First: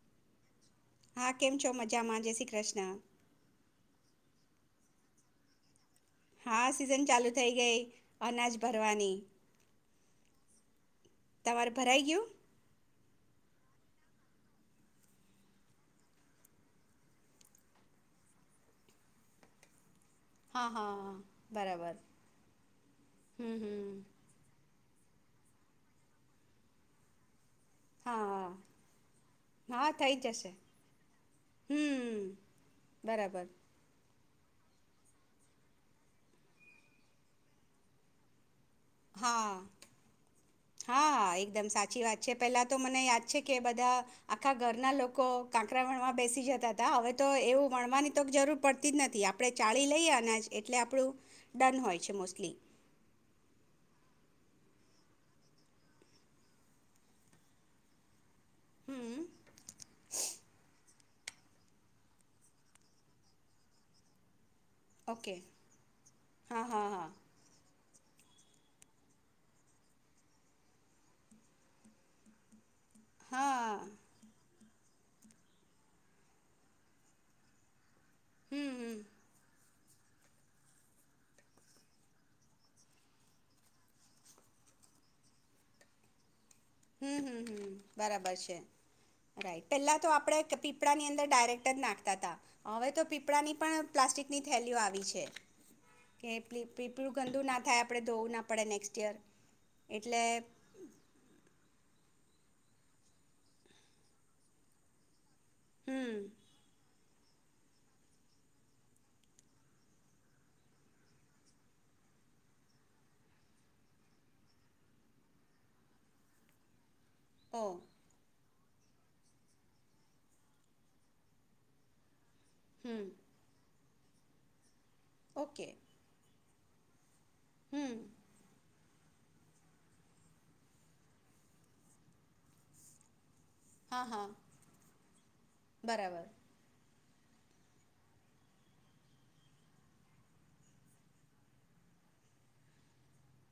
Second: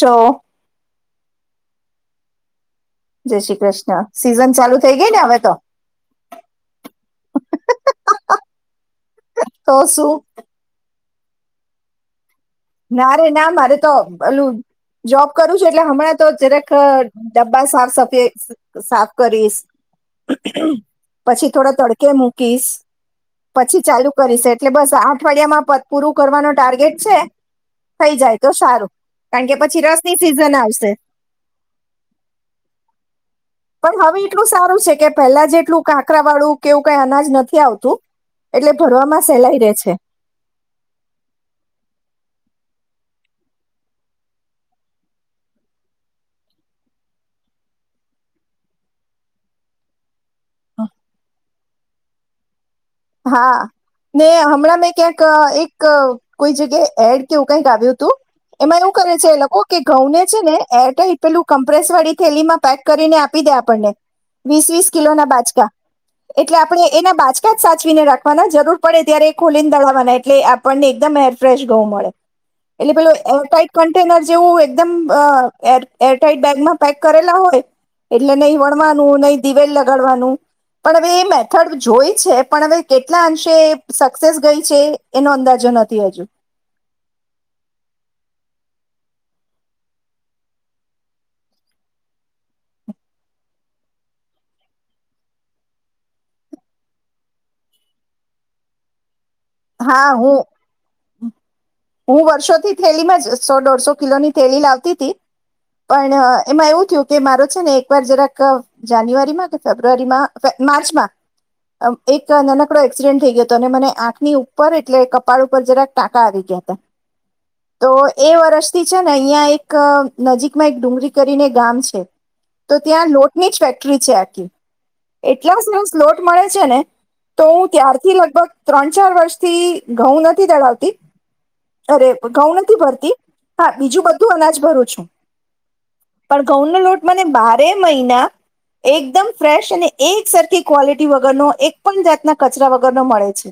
જો હા કેમ છો મજામાં જય શ્રી કૃષ્ણ. જય શ્રી કૃષ્ણ. હ સિઝન ચાલુ થઈ ગઈ ને હવે તો. હા સિઝન ચાલુ થઈ ગઈ, અનાજ ભર તો શું. તમાવાર ભરાઈ ગુંયુ. ના રે ના મારે તો પેલું જોબ કરું છું એટલે હમણાં તો જરેક ડબ્બા સાફ સફાઈ સાફ કરીશ. હા હા હા પછી થોડા બરાબર તડકે મૂકીશ, હમ પછી હમ ચાલુ કરીશ એટલે બસ અઠવાડિયા માં પ પૂરું કરવાનો ટાર્ગેટ છે. થઈ જાય તો હા સારું, કારણ કે પછી હા થઈ રસની જશે સીઝન આવશે. હમ બરાબર પણ હવે એટલું સારું છે કે પહેલા જેટલું કાકરા વાળું કેવું કઈ અનાજ નથી આવતું. એટલે ભરવામાં હા સેલાઈ રે છે. હા એકદમ સાચી વાત છે પેલા તો મને યાદ છે કે બધા આખા ઘરના લોકો કાંકરા વણમાં બેસી જતા હતા હવે તો એવું વણવાની તો જરૂર પડતી જ નથી આપણે ચાળી લઈ આના છે એટલે આપણું ડન હોય છે મોસ્ટલી. હા ને હમણાં મેં ક્યાંક એક કોઈ જગ્યા એડ કેવું કઈક આવ્યું હતું એમાં એવું કરે હમ છે એ લોકો કે ઘઉં ને છે ને એર પેલું કમ્પ્રેસ વાળી થેલીમાં પેક કરીને આપી દે આપણને વીસ વીસ કિલોના ઓકે બાજકા એટલે હા હા આપડણે હા એના બાજકા સાચવીને રાખવાના જરૂર પડે ત્યારે ખોલીને દળાવવાના એટલે આપણને એકદમ એરફ્રેશ ઘઉં મળે એટલે પેલું એર ટાઈટ હા કન્ટેનર જેવું એકમ એરટાઈટ બેગમાં પેક કરેલા હોય. એટલે હમ નહી હમ વણવાનું નહી દિવેલ દળવાનું પણ હવે એ મેથડ જોય છે પણ હવે કેટલા અંશે સક્સેસ ગઈ છે એનો અંદાજો નથી હજુ. હમ હમ હમ બરાબર છે. રાઈટ પહેલા તો આપણે પીપળાની અંદર ડાયરેક્ટ જ નાખતા તા હવે તો પીપળાની પણ પ્લાસ્ટિકની થેલીઓ આવી છે કે પીપળું ગંદુ ના થાય આપડણે ધોવું ના પડે નેક્સ્ટ યેર હા હું હું વર્ષોથી થેલીમાં જ સો દોઢસો કિલો ની થેલી લાવતી તી પણ હમ એમાં એવું થયું કે મારો છે ને એક વાર જરાક જાન્યુઆરીમાં કે ફેબ્રુઆરીમાં, માર્ચમાં એક નનકડો એક્સિડેન્ટ થઈ ગયો હતો અને મને આંખની ઉ પર એટલે કપાળ ઉપર જરાક ટાંકા આવી ગયા તા. ઓ તો એ વર્ષ ટી છે ને અહિયાં એક નજીકમાં એક ડુંગળી કરીને ગામ છે તો હમ ત્યાં લોટની જ ફે ક્ટરી છે આખી એટલા ઓકે સરસ લોટ મળે છે ને તો હું હમ ત્યારથી લગભગ ત્રણ ચાર વર્ષ થી ઘઉં નથી ડડાવતી અરે ઘઉં નથી ભરતી હા બીજું બધું અનાજ ભરુ છું બરાબર પણ ઘઉંનો લોટ મને બારે મહિના એકદમ ફ્રેશ અને એક સરખી ક્વોલિટી વગરનો એક પણ જાતના કચરા વગરનો મળે છે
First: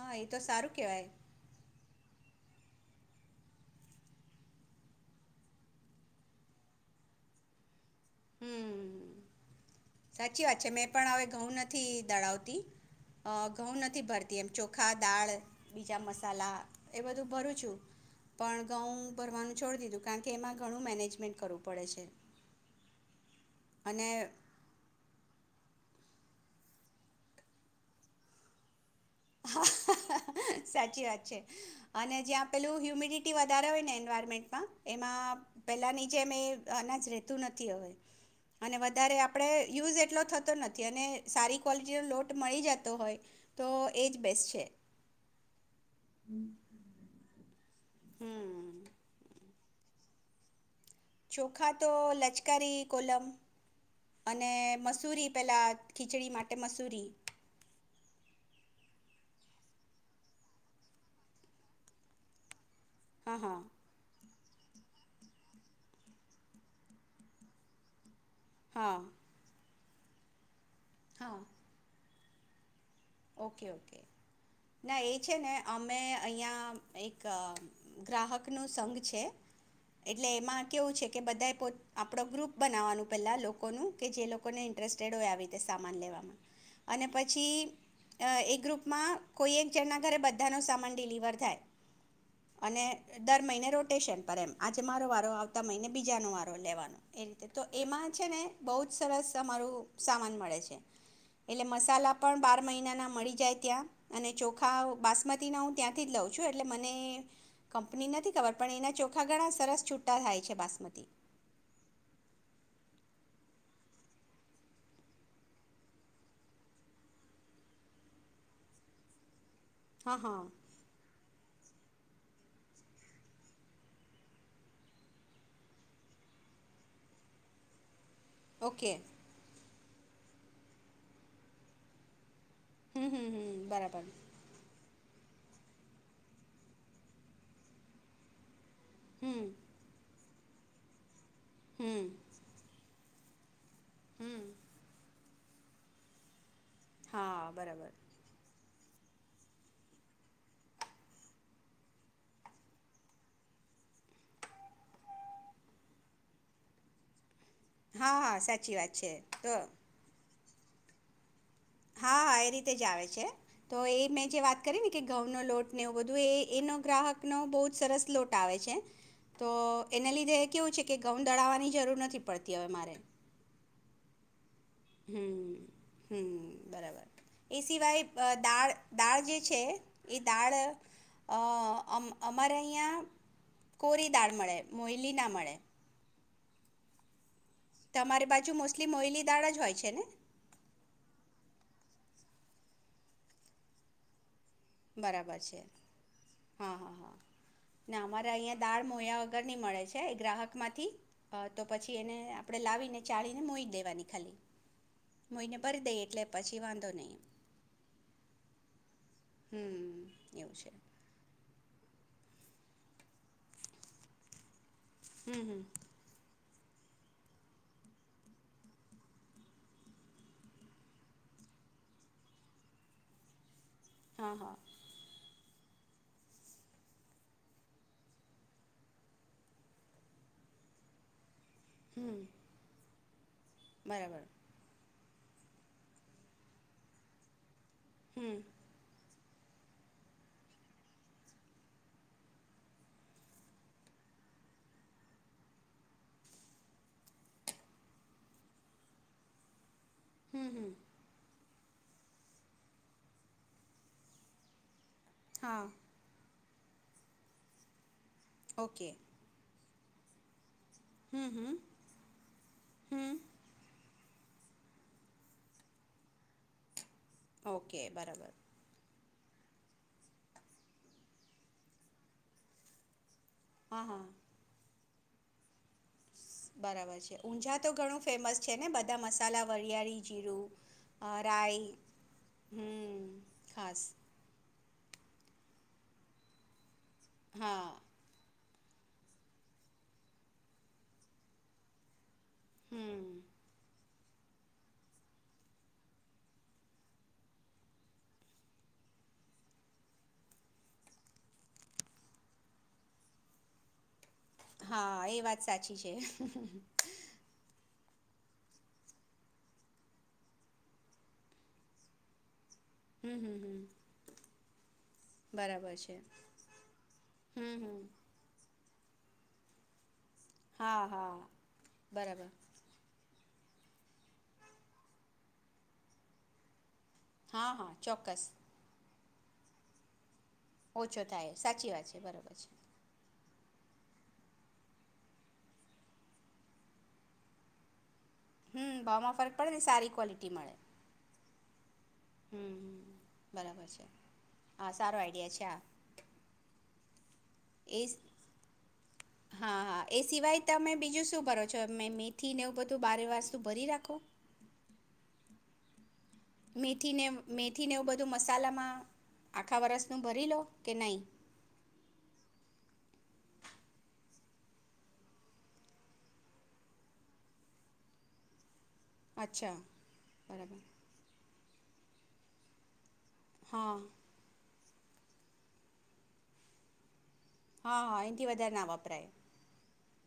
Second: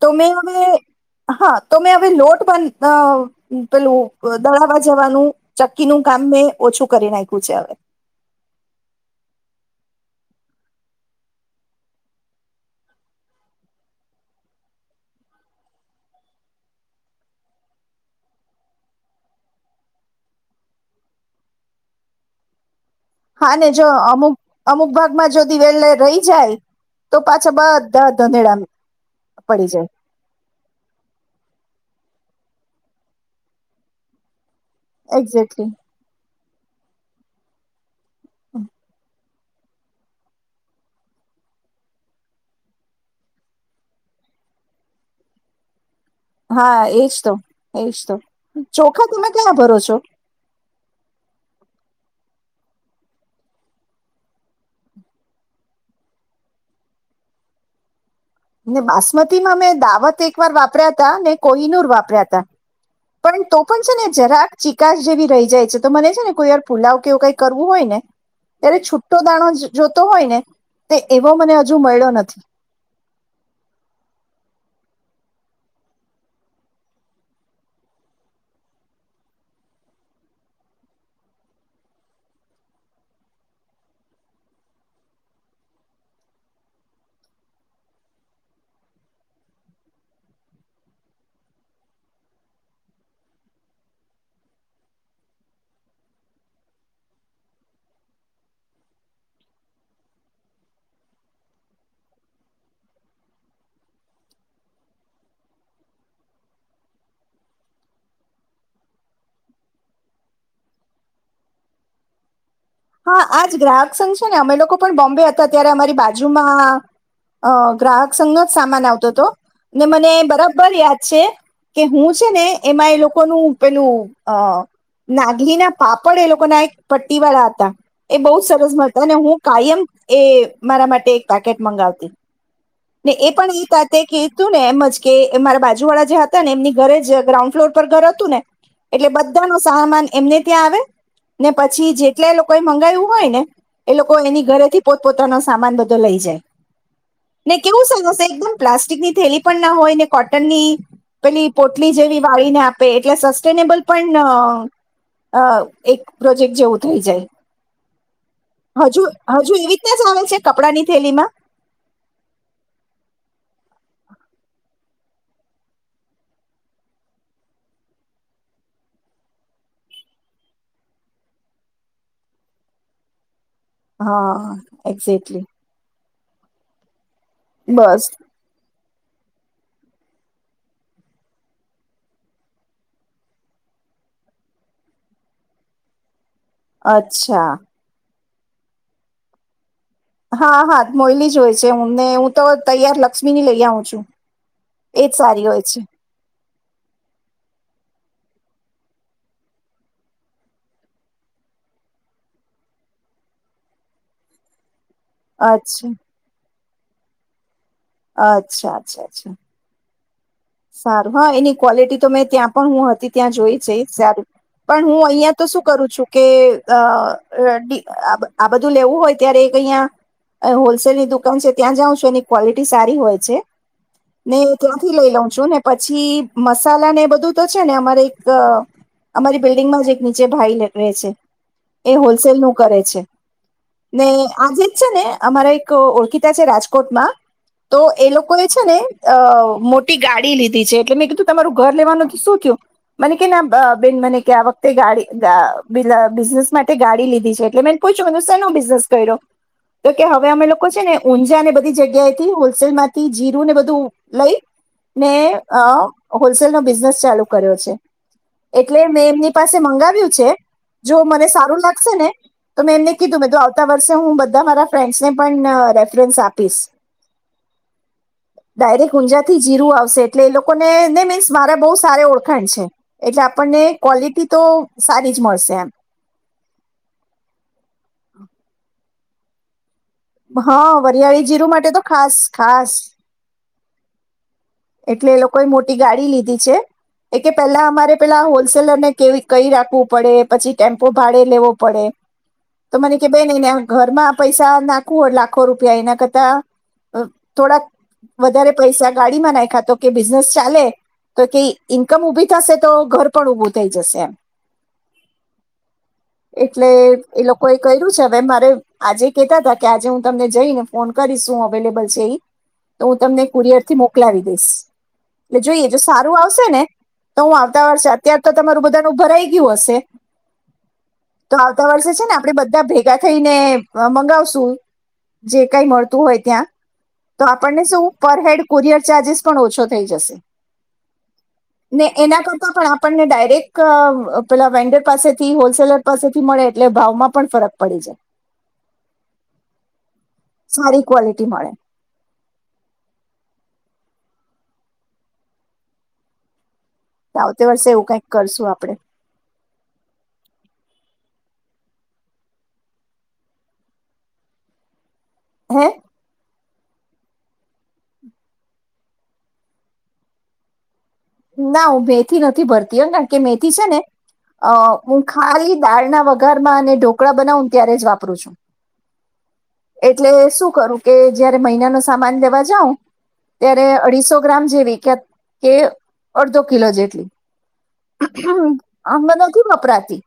તો મે એ હવે સારું કહેવાય હા તો મેં હવે લોટ પણ પેલું દળાવવા જવાનું ચક્કીનું કામ મેં ઓછું કરી નાખ્યું છે હવે હમ્મ સાચી વાત છે મેં પણ હવે ઘઉં નથી દળાવતી ઘઉં નથી ભરતી એમ ચોખા દાળ બીજા મસાલા એ બધું ભરું છું પણ ઘઉં ભરવાનું છોડી દીધું કારણ કે એમાં ઘણું મેનેજમેન્ટ કરવું પડે છે હા ને જો અને અમુક અમુક ભાગમાં જો દીવેલ રહી જાય તો પાછા બધા ધણેળા હ સાચી વાત છે અને જ્યાં પેલું હ્યુમિડિટી વધારે હોય ને એન્વાયરમેન્ટમાં એમાં એક્ઝેક્ટલી પહેલા નીચે મેં અનાજ રહેતું નથી હવે અને વધારે આપ આપણે યુઝ એટલો થતો નથી અને સારી ક્વૉલિટીનો લોટ મળી જતો હોય તો એ જ બેસ છે હા એજ તો એશ તો હમ ચોખા તમે ક્યાં ભરો છો શો ચોખા તો લચકારી કોલમ અને મસૂરી પેલા ખીચડી માટે મસૂરી બાસમતી માં મેં દાવત એક વાર વાપર્યા તા ને કોઈનુર વાપર્યા તા હા પણ તો હા પણ છે ને જરાક ચીકાસ જેવી રહી જાય છે તો મને છે ને કોઈ વાર ફુલાવ કેવું કઈ કરવું હોય ને ત્યારે હા છુટો દાણો જ જોતો હોય ને તે એવો મને હજુ મળ્યો નથી. ઓકે-ઓકે. ના એ છે ને અમે અહીંયા એક ગ્રાહકનું સંઘ છે એટલે એમાં કેવું છે કે બધાએ પો આપણો ગ્રુપ બનાવવાનું પહેલા લોકોનું કે જે લોકોને ઇન્ટરેસ્ટેડ હોય આવી રીતે સામાન લેવામાં અને પછી એક ગ્રુપમાં કોઈ એક જણના ઘરે બધાનો સામાન ડિલિવર થાય અને દર મહિને રોટેશન પર એમ આજે મારો વારો આવતા મહિને બીજાનો વારો લેવાનો એ રીતે તો એમાં છે ને બહુ જ સરસ અમારું સામાન મળે છે એટલે મસાલા પણ બાર બાર મહિનાના મળી જાય ત્યાં અને ચોખા બાસમતીના હું ત્યાંથી જ લઉં છું એટલે મને કંપની નથી ખબર પણ એના ચોખા ઘણા સરસ છૂટા થાય છે બાસમતી હા આજ ગ્રાહક સંઘ છે ને અમે લોકો પણ બોમ્બે હતા ત્યારે અમારી બાજુમાં અ ગ્રાહક સંઘ નો જ સામાન આવતો હતો. ને મને હા હા બરાબર યાદ છે. કે હું છે ને એમાં એ લોકોનું પેલું અ નાગલી ના પાપડ એ લોકો ના એક પટ્ટી વાળા હતા. એ બહુ સરસ ઓકે મળતા અને હું કાયમ એ મારા માટે એક પેકેટ મંગાવતી. હમ ને હમ એ હમ પણ એ ત તે બરાબર કિ તું ને એમજ કે એ મારા બાજુ વાળા જે હતા ને એમની ઘરે જ ગ્રાઉન્ડ ફ્લોર પર ઘર હતું ને એટલે હમ બધાનો સામાન એમને ક્યાં આવે? ને પછી હમ જેટલે લોકો કહયું હોય ને એ લોકો હમ એની ઘરે થી પોત પોતાનો સા સામાન બધો લઈ જાય. હા ને કેવું બરાબર સરસ એકદમ પ્લા ની થેલી પણ ના હોય ને કોટનની પેલી પોટલી જેવી વાળીને આપે એટલે સસ્ટેનેબલ પણ એક પ્રોજેક્ટ જેવું થઈ જાય. હા-હા સાચી વાત છે, તો કપડા ની થેલીમાં. હા એ રીતે જ આવે છે, તો એ મેં જે વાત કરી ને કે ઘઉંનો લોટ ને એવું બધું એ એનો ગ્રાહકનો બહુ જ સરસ લોટ આવે છે, તો એના લીધે કેવું છે કે ઘઉં દડાવવાની જરૂર નથી પડતી હવે મારે. હા. એક્ઝેક્ટલી હમ્મ. હમ્મ બરાબર. એ બસ સિવાય દાળ-દાળ જે છે. એ દાળ, અ અમારે અહીંયા કોરી દાળ મળે મોયલીના મળે. અચ્છા. અમારી બાજુ મોસ્ટલી મોયલી દાળ જ હોય છે ને. હા હા મોયલી જ હોય છે ને હું તો તૈયાર લક્ષ્મીની લઈ આવું છું. એજ બરાબર સારી છે, હોય હા. ના અમારા અહીંયા દાળ મોયા વગર નહી મળે છે એ ગ્રાહકમાંથી, તો પછી એને આપણે લાવીને ચાળીને મોઈ દેવાની ખાલી. મોયને ભરી અચ્છા દઈએ એટલે પછી વાંધો નહીં. અચ્છા. અચ્છા અચ્છા. હમ એવું છે સારું હા એની ક્વોલિટી તો મેં ત્યાં પણ હું હતી ત્યાં જોઈ છે સારું પણ હું અહિયાં હમ તો હમ શું કરું છું કે અ આ બધું લેવું હોય ત્યારે એક અહીં હોલસેલની દુકાન છે ત્યાં જાઉં છું એની ક્વોલિટી સારી હોય છે. હા હા [unintelligible] ત્યાંથી લઈ લઉ છે ને પછી મસાલા ને એ બધું તો છે ને અમારે એક અમારી બિલ્ડિંગમાં જ એક નીચે ભાઈ રહે છે. એ હમ હોલસેલ નું કરે છે ને બરાબર આજે જ છે ને અમારા એક ઓળખીતા છે રાજકોટમાં તો એ હમ લોકો એ છે ને અ મોટ [unintelligible] ગાડી લીધી છે એટલે મે કીધું તમારું ઘર લેવાનું શું થયું મને કે બેન મને આ વખતે ગડી [unintelligible] બિઝનેસ માટે ગાડી લીધી છે એટલે મે પછું શનો બિઝનેસ કર્યો તો કે હવે અમે હમ લોકો હમ છે ને ઊંઝા ને બધા બધી જગ્યાથી હોલસેલ માંથી જીરું ને બધું લઈ ને હા અ હોલસેલનો બિઝનેસ ચાલુ કર્યો છે. એટલે ઓકે મેં એમની પાસે મંગાવ્યું છે જો હમ મને હમ સારું લાગશે ને તો મેં એમને હમ કીધું મેં તો આવતા વર્ષે હું બંધા મારા ફ્રેન્ડસ ને પણ રેફરન્સ આપીશ. ઓકે બરાબર ડાયરેક્ટ ઊંઝાથી જીરું આવશે એટલે એ લોકોને ને મીન્સ મારે બહુ સાર ઓળખાણ છે એટલે આપણને હા હા ક્વોલિટી તો સારી જ મળશે એમ બરાબર છે, ઊંઝા તો ઘણું ફેમસ છે ને બધા મસાલા, વરિયાળી જીરું હા, અ વરિયાળી જીરું રાઈ માટે તો ખાસ ખાસ હમ ખાસ એટલે એ લોકોએ મોટી ગાડી લીધી છે એ કે પહેલા હા અમારે પેલા હો હોલસેલર ને કે કઈ રાખવું પડે, પછી ટેમ્પો ભાડે લેવો પડે તો મને કે હમ બે ને ઘરમા પૈસા નાખુ એટ લાખો રૂપિયા એના કરતા થોડાક વધારે પૈસા ગાડીમાં નાખી કા તો બિઝનેસ ચાલે તો કે ઈન્કમ ઉભી થશે તો ઘર પણ ઉભું થઈ જશે એમ હા એ વાત સાચી છે. એટલે એ લોકોએ કર્યું છે હવે મારે આજે કતા હતા કે આજે હું તમને જઈને ફોન કરીશું અવેલેબલ છે એ. તો હું હમ તમને હમ હમ કુરિયર થી મોકલાવી. એ જોઈએ બરાબર જો છે સારું આવશે ને તો હું હમ આવતા વાર હમ છે અત્યાર તો તમારું બધા ભરાઈ ગયું હશે. હા હા તો આવતા વર્ષે છે ને બરાબર આપડે બધા ભેગા થઈ ને મગાવશુ, જે કઈ મળતું હોય ત્યાં. તો હા આપણને હા શું પર ચોક્કસ હેડ કુરિયર ચાર્જેસ પણ ઓછો થઈ જશે. ઓછો થાય સાચી ને વાત છે એના બરાબર છે કરતા પણ આપણને ડાયરેક્ટ પેલા વેન્ડર પાસેથી હોલસેલર પાસેથી મળે એટલે ભાવમાં પણ ફરક પડી જાય. હમ ભાવમાં ફરક પડે ને સારી ક્વોલિટી મળે. જાય સારી ક્વોલિટી મળે. હમ બરાબર છે, હા સારો આઈડિયા છે આ. આવતી વર્ષે એ એવું કંઈક કરશું આપણે હા હા એ સિવાય તમે બીજું શું ભરો છોમે મેથી નેવું બધું બારે વારતુ ભરી રાખો? હે. મેથીને મેથીને એવું બધું મસાલામાં આખા વરષનું ભરી લો કે નહીં? ના હું મેથી નથી ભરતી એમ કારણ કે મેથી છે, ને અ હું ખાલી દાળના વઘારમાં અને ઢોકળા બનાવ ત્યારે જ વાપરું છું. અચ્છા એટલે શું બરાબર કરું કે જયારે મહિના માં સામાન દેવા જાઉં ત્યારે હા અઢીસો ગ્રામ જેવી કેત કે અડધો કિલો જેટલી. હા હા આમાં નથી વપરાતી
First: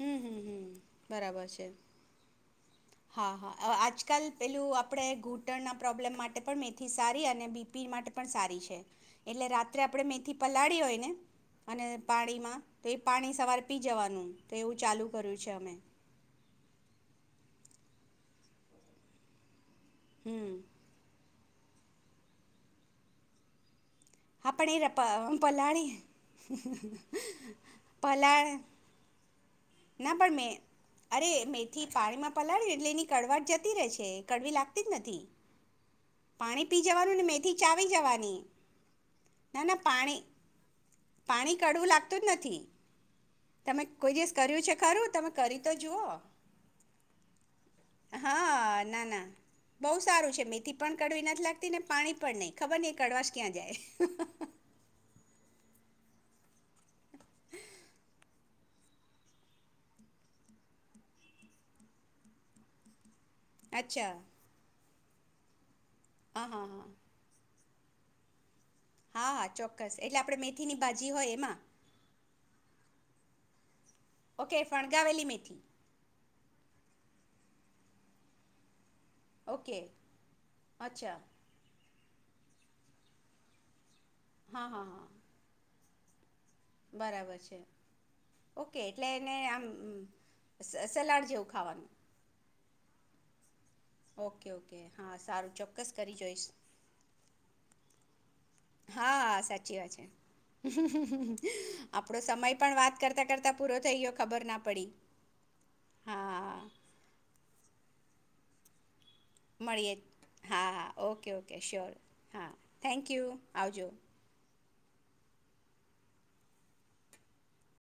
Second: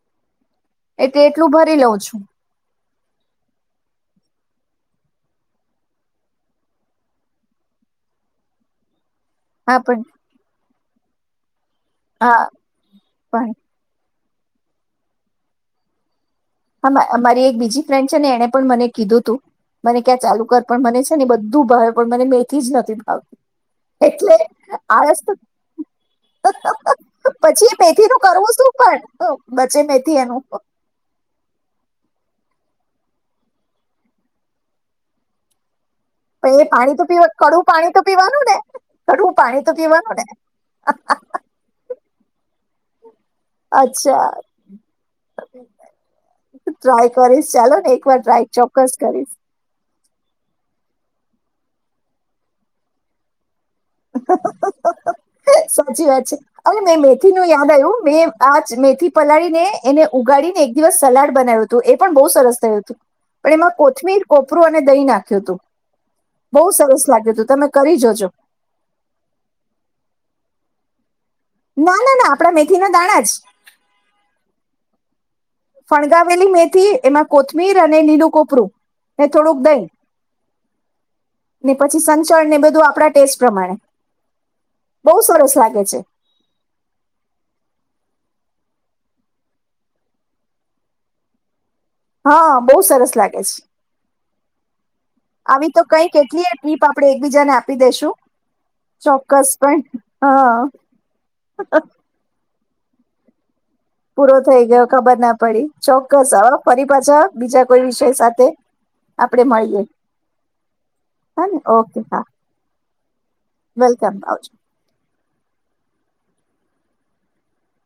હમ્મ, હમ્મ, હમ્મ, એટલે બરાબર એટલું છે. ભરી લઉં છું હા, હા, આવ આજકાલ પેલું આપણેે ઘૂંટણના પ્રોબ્લેમ માટે પણ મેથી સારી અને બીપી માટે પણ સારી છે. એટલે હા રાત્રે આપણે પણ મેથી પલાળી હોય ને અને હા પાણીમાં તો એ પાણી પણ સવાર પી જવાનું. તો એવું ચાલુ કર્યું છે અમે. હા માં એમારી એક બીજી ફ્રેન્ડ છે ને એને પણ મને કીધું તું મને ક્યાં ચાલુ હમ કર પણ મને છે ને બધ ખૂબ ભાયો પણ મને મેથી જ નથી ભાવતું. એટલે હા પણ એ આયસ્તુ પ પલાળી પછી એ મેથી નું પલાળ કરવું શું પણ બચે મેથી એનું. થી પાણીમાં પલાળ્યું એટલે એની કડવાટ જતી રહે છે કડવી લાગતી જ નથી પે એ પી પાણી તો જવાનું ને પીવા મેથી કડવુ ચાવી પાણી તો જવાની પીવાનું ને કડવું ના પાણી તો ના પીવાનું પાણી ને પાણી કડવું લાગતું જ નથી તમે કોઈ અચ્છા દિવસ કર્યું છે ખરું તમે કરી તો જુઓ ટ્રાય કરીશ ચાલો ને એક વાર ટ્રાય હા ચોક્કસ ના ના કરીશ. બહુ સારું છે મેથી પણ કડવી નથી લાગતી ને પાણી પણ નહીં ખબર નઈ કડવાશ ક્યાં જાય. સાચી વાત છે અરે મેં મેથી નું યાદ આવ્યું મેં આ મેથી પલાળીને એને ઉગાડીને એક દિવસ સલાડ બનાવ્યું હતું એ પણ બહુ સરસ થયું હતું. પણ એમાં અચ્છા કોથમીર કોપરું અને દય ના. તો. હા હા બઉુ હા સરસ લાગ્યું હતું તમે. કરી જોજો. હા હા ચોક્કસ એટલે આપે મેથીની બાાજી હોય એમાં. ના ના ના આપણા મેથી ના દાણા જ. ઓકે ફણગાવેલી મેથીલી. ફણગાવેલી મેથી એમાં કોથમીર અને લીલું કોપરું. એ થોડુંક ઓકે દઈ. અચ્છા. પછી સંચળ ને બધું આપણા ટેસ્ટ પ્રમાણે. હા હા હા બહુ સરસ લાગે છે. બરાબર છે ઓકે એટલે એને આમ સલાડ જેવું ખાવાનું. હા બહુ સરસ લાગે છે. ઓકે ઓકે હા સારું આવી તો ચોક્કસ કઈ કરી જોઈશ કેટલી ટ્રીપ આપણે એકબીજાને આપી દેશું હા ચોક્કસ સાચી પણ વાત છે હા આપડો સમય. પણ વાત કરતા કરતા. પૂરો થઈ ગયો ખબર ના પડી ચોક્કસ હવે હા ફરી પાછા બીજા કોઈ વિષય સા. તે. મળીએ જ હા હા ઓકે ઓકે શ્યોર હા થેન્કયુ આવજો. વેલકમ આવજો.